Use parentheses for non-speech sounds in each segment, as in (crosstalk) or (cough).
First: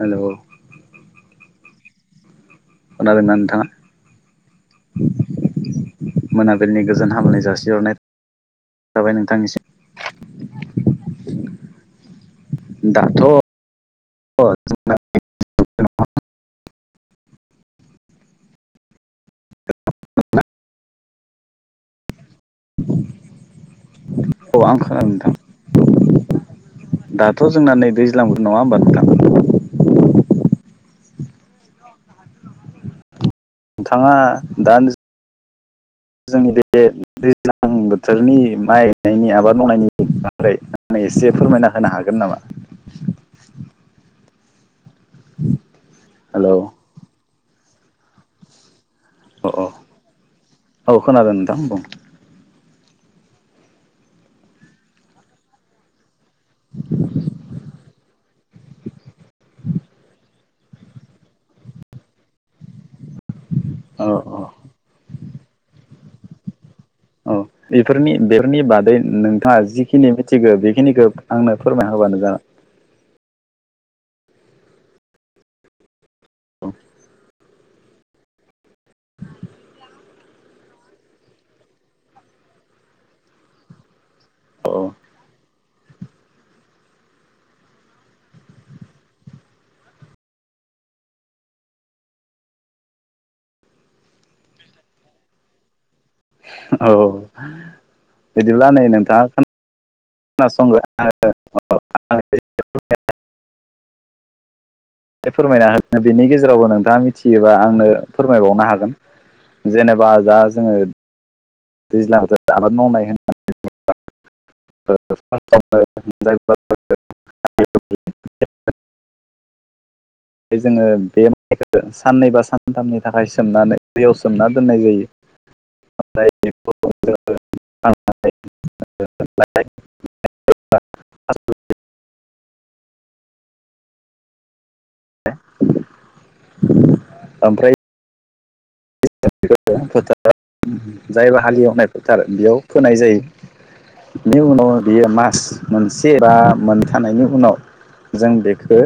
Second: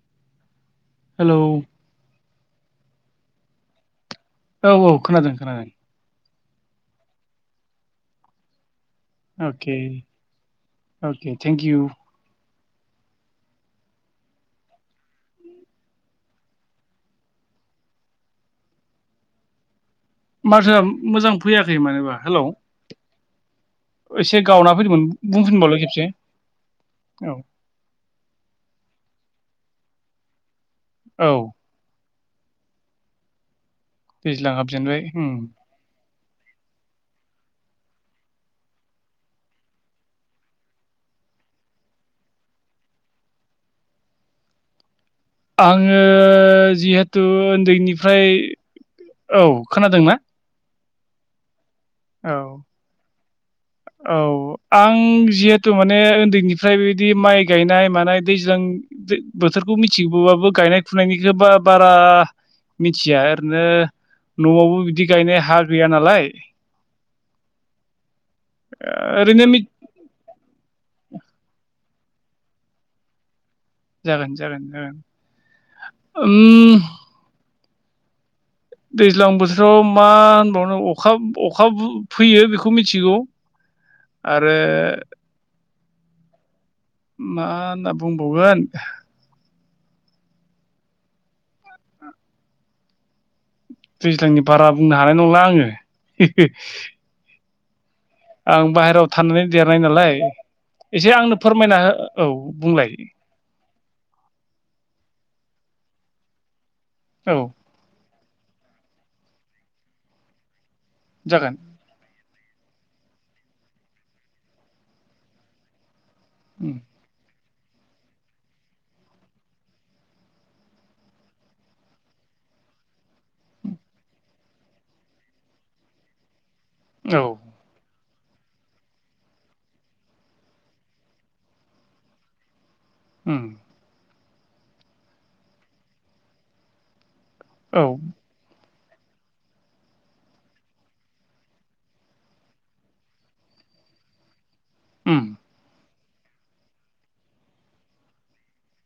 Hello hello खोनादोंना नोंथांआ औ औ खोनादों खोनादों। मोनाबिलिनि गोजोन हामनाय जासिहरनाय थाबाय नोंथांनिसिम अके अके थेंकिइउ। दाथ जोंना माथोआ मोजां फैयाखै मानोबा हेलौ। (inaudible) एसे औ गावना आं फैदोंमोन खोनादों नोंथां बुंफिनबावलै खेबसे। औ दाथ जोंना नै दैज्लां नङा होमबां नोंथां? औ। नोंथाङा दैज्लां दा हाबजेनबाय उम जोंनि बे दैज्लां बोथोरनि माइ गायनायनि आबाद मावनायनि बारै आ एसे फोरमायना होनो हागोन नामा? (inaudible) आङो हेलौ जिहेथु उन्दैनिफ्राय औ अ अ खोनादोंना? औ खोनादों नोंथां बुं औ। औ आं जिहेथु माने उन्दै निफ्राय बेबायदि माइ गायनाय मानाय दैज्लां बोथोरखौ मिथिगोबाबो गायनाय फुनायनिखोबा बारा मिथिया ओरैनो औ औ नआवबो बिदि गायनाय हा गैया नालाय औ बेफोरनि बेफोरनि बादै ओरैनो नोंथाङा जिखिनि मिथिगौ बेखिनिखौ आंनो फोरमाय होबानो जागोन। जागोन जागोन जागोन उम दैज्लां बोथोराव मा होनबावनो अखा अखा फैयो बेखौ मिथिगौ। (inaudible) आरो औ मा होनना बुंबावगोन? दैज्लांनि बारा बुंनो हानाय नंला आङो। औ। बिदिब्ला आं नै बाहेरायाव नोंथाङा थानानै देरनाय नालाय। खोनासंगो एसे आंनो फोरमायना हो औ आंनो बुंलाय? फोरमायना होदोनि बेनि गेजेरावबो नोंथाङा औ मिथियोबा आंनो। फोरमायबावनो हागोन जेनेबा दा जोङो जागोन दैज्लां बोथोर आबाद मावनाय होननानै बुङोब्ला उम (unintelligible) फ्राय जोङो बे माइखौ साननै बा सानथामनि थाखाय सोमनानै दैयाव सोमना दोननाय जायो। औ (unintelligible) (unintelligible) (unintelligible) उम (inaudible) औ। (unintelligible) जायबा हालेवनाय फोथार बेयाव फोनाय जायो बेनि उनाव बियो उम मास मोनसे बा मोनथामनि उनाव जों बेखो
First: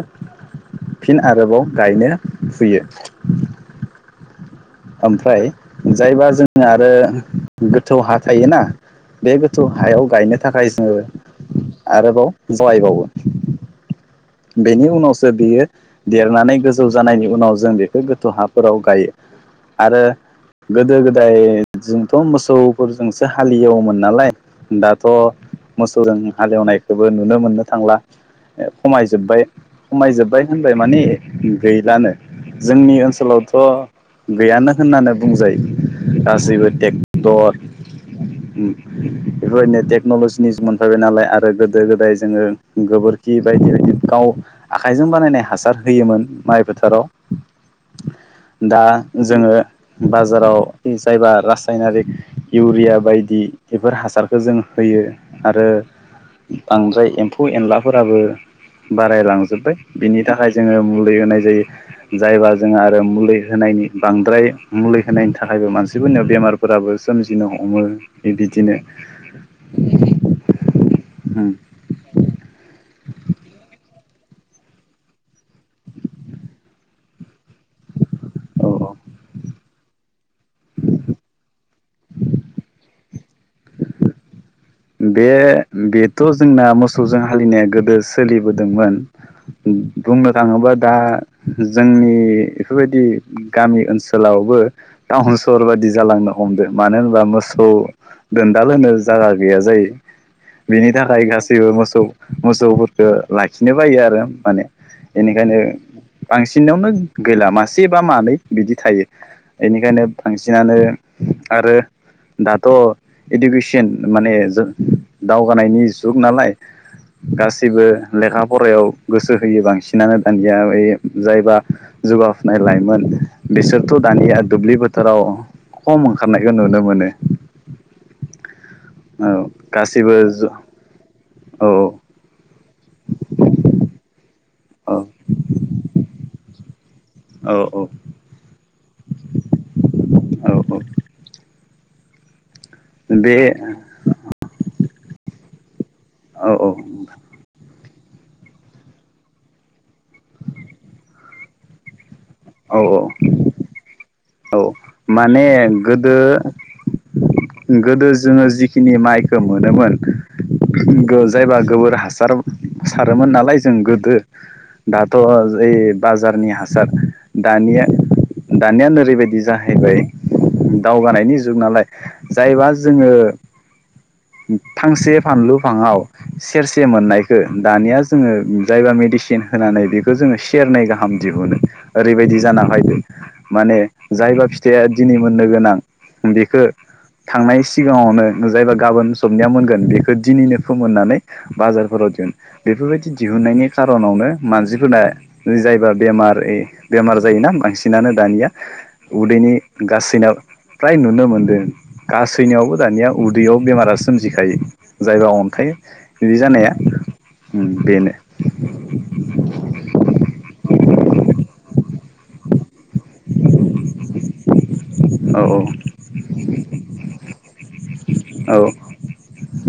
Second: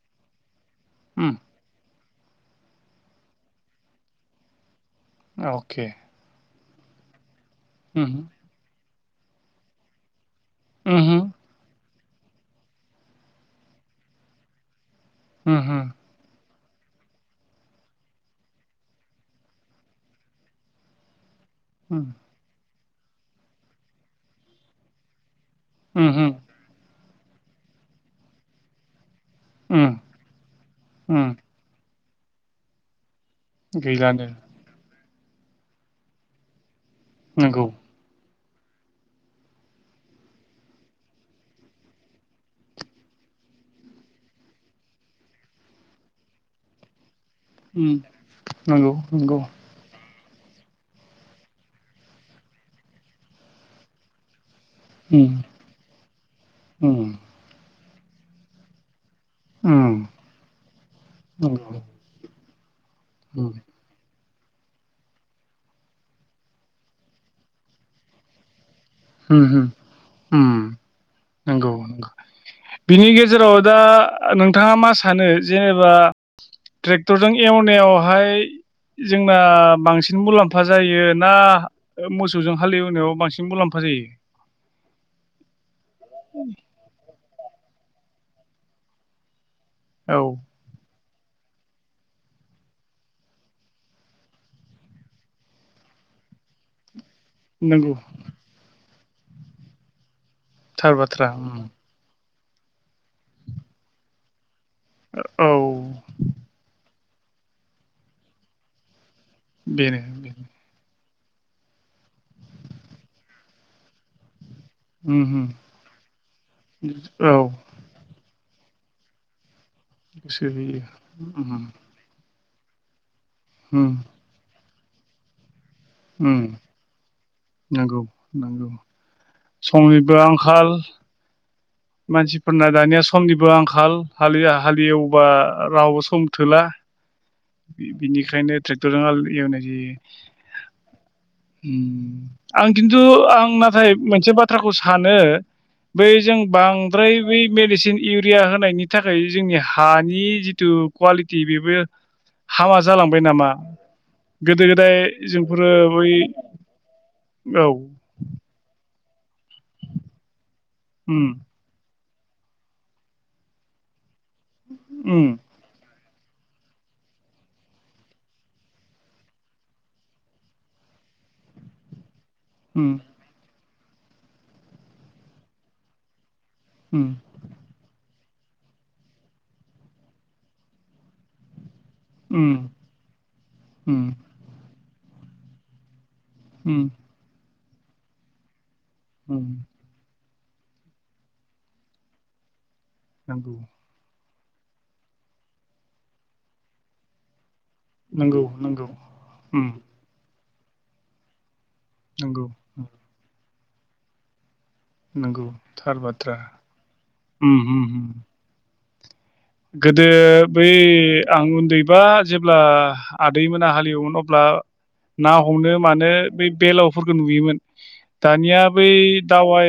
फिन उम आरोबाव गायनो फुयो। ओमफ्राय अके जायबा जों आरो गोथौ उम हा थायोना। बे गोथौ हायाव गायनो थाखाय जोङो। उमहो आरोबाव गायबावो बेनि उनावसो बियो उमहो देरनानै। गोजौ जानायनि उनाव जों बेखौ गोथौ हाफोराव गायो आरो गोदो गोदाय। गोदाय उम जोंथ मोसौफोरजोंसो हालेवोमोन नालाय दाथ। मोसौजों उमहो हालेवनायखौबो नुनो मोननो थांला खमाय- जोबबाय उम खमायजोबबाय होनबाय माने उम गैलानो जोंनि ओनसोल गैलानो ओनसोलावथ' गैयानो होननानै बुंजायो गासैबो टेक- टर नंगौ बेफोरबायदिनो टेक्न'लजिनि मोनफैबाय नालाय आरो गोदो गोदाय जोङो गोबोरखि बाय- बायदि बायदि गाव आखाइजों बानायनाय हासार होयोमोन माइ बोथोराव उम दा नंगौ नंगौ जोङो बाजाराव जायबा रासायनारिक इउरिया बायदि बेफोर हासारखौ जों होयो उम आरो बांद्राय उम एम्फौ एनलाफोराबो बारायलांजोब्बाय उम बिनि थाखाय जोङो मुलि होनाय जायो। नंगौ जायबा जोंहा आरो मुलि उम होनायनि बांद्राय मुलि होनायनि थाखायबो मानसिफोरनि बेमारफोराबो सोमजिनो हमो बिदिनो। हुम हुम हुम। नंगौ नंगौ बिनि गेजेराव दा नोंथाङा मा सानो जेनेबा ट्रेक्टरजों एवनायावहाय औ जोंना बांसिन मुलाम्फा जायो ना मोसौजों हालेवनायाव बांसिन मुलाम्फा जायो। बे बेथ' जोंना मोसौजों हालेवनाया गोदो सोलिबोदोंमोन। औ बुंनो थाङोबा दा जोंनि बेफोरबायदि गामि ओनसोलावबो टाउन सहर बादि जालांनो हमदों मानो होनबा मोसौ नंगौ दोनदालोनो जायगा गैया जायो। बेनि थार थाखाय बाथ्रा उम गासैबो मोसौ मोसौफोरखौ लाखिनो बायो आरो माने। औ बेनिखायनो बांसिनावनो गैला मासे बा मानै बिदि थायो बेनो बेनिखायनो बेनो बांसिनानो आरो दाथ' इडुकेसन माने जों उम उम दावगानायनि जुग नालाय औ गासिबो लेखा फरायाव गोसो होयो बांसिनानो गोसो दानिया होयो जायबा उम जौगाफुनाय लाइमोन उम बिसोरथ' दानिया दुब्लि बोथोराव खम उम ओंखारनायखौ नुनो मोनो। नंगौ नंगौ औ समनिबो गासैबो आंखाल औ मानसिफोरना दानिया समनिबो आंखाल औ हालेवब्ला रावबो सम थोला औ बिनिखायनो ट्रेक्टरजों हाल हालेवनाय जायो। औ उम आं खिन्थु बे आं नाथाय मोनसे बाथ्राखौ सानो बै जों औ औ बांद्राय बै मेडिसिन इउरिया होनायनि थाखाय जोंनि हानि जिथु कवालिटि बेबो हामा औ जालांबाय नामा? औ गोदो गोदाय माने जोंफोरो बै गोदो औ गोदो जोङो जिखिनि माइखौ मोनोमोन उम जायबा गोबोर हासार हासार सारोमोन नालाय जों गोदो दाथ' उम ओइ बाजारनि हासार दानिया दानिया ओरैबायदि जाहैबाय दावगानायनि जुग नालाय जायबा उम जोङो फांसे फानलु फाङाव सेरसे उम मोननायखौ दानिया जोङो जायबा मेडिसिन होनानै बेखौ जोङो सेरनै गाहाम दिहुनो। ओरैबायदि उम जानां माने उम जायबा फिथाइया दिनै मोननो गोनां बेखौ उम थांनाय सिगाङावनो जायबा गाबोन उम सबनिया मोनगोन बेखौ दिनैनो फोमोननानै बाजारफोराव दिहुन बेफोरबायदि नंगौ दिहुननायनि खार'नावनो मानसिफोरना जायबा बेमार बेमार जायोना बांसिन नानो नंगौ दानिया नंगौ उदैनि उम गासैनाव फ्राय नुनो मोनदों। नंगौ गासैनियावबो दानिया उदैयाव बेमारा सोमजिखायो। जायबा नंगौ अन्थायायो थार बाथ्रा बिदि जानाया उम उम उम बेनो गोदो बै आं उन्दैबा जेब्ला आदैमोना हालेवोन अब्ला ना औ हमनो मानो बै बेलावफोरखौ नुयोमोन औ दानिया बै दावाय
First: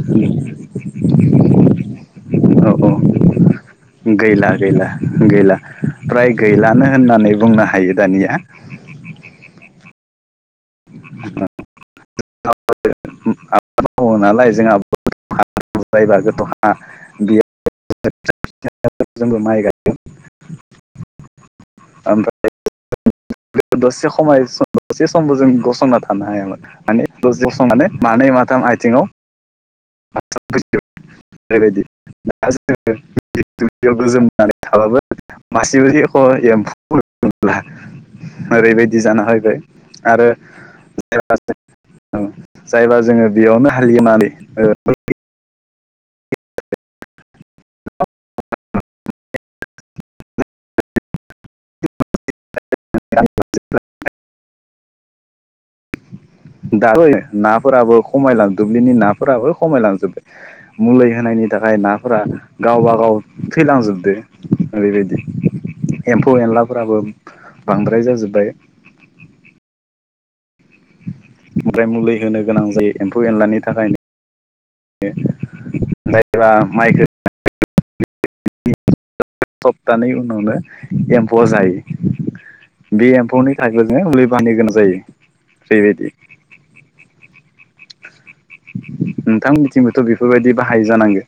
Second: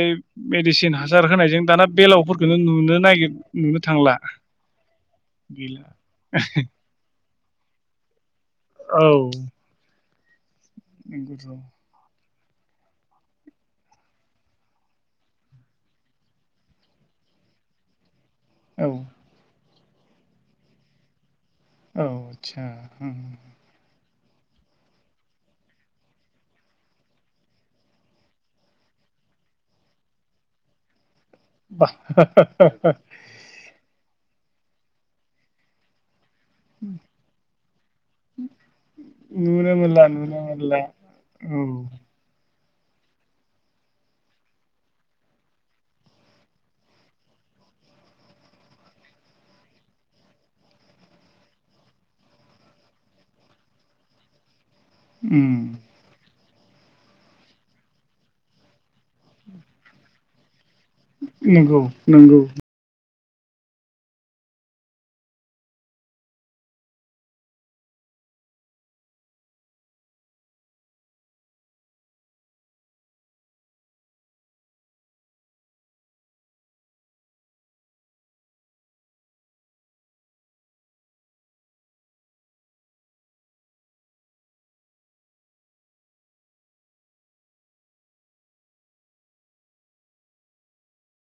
मेडिसिन हासार होनायजों दाना औ बेलावफोरखौो (unintelligible) औ नुनो नागिर नुनो थांला गैला गैला गैला फ्राय गैलानो होननानै बुंनो हायो दानिया औ (inaudible) (inaudible) आबाद मावो नालाय जोंहा जायोबा गोथौ बियो औ (inaudible) जोंबो माइ गायोन (inaudible) औ आसा (unintelligible) समाय सम दसे समबो जों गसंना थानो हायामोन माने दसंनानै मानै माथाम आथिङाव फ (inaudible) बेबायदि बा दा जोङोुब गोजोमानै थाबाबो मासेबोदि (inaudible) ए (inaudible) ओरैबायदि जाना फैबाय नुनो मोनला आरो नुनो मोनला ज औ (unintelligible) औ जायबा जोङो बेयावनो हालियोनानै (unintelligible) (inaudible) उ दा बै नाफोराबो खमायलां दुब्लिनि नाफोराबो खमायलांजोबबाय मुलि होनायनि थाखाय नंगौ नाफोरा नंगौ गावब गाव थैलांजोबद ओरैबायदि एम्फौ एनलाफोराबो बांद्राय जाजोब्बाय ओमफ्राय मुलि होनो गोनां जायो एम्फौ एनलानि थाखायनो दायो्रा माइखौ (inaudible) सप्तानि उनावनो एम्फौ जायो बे एम्फौनि थाखाय जनोङो (unintelligible) लै (unintelligible) बानह गोनां जायो ओैबायदि नोंथां मिथिंबोथ' बेफोरबायदि बाहाय जानांगौ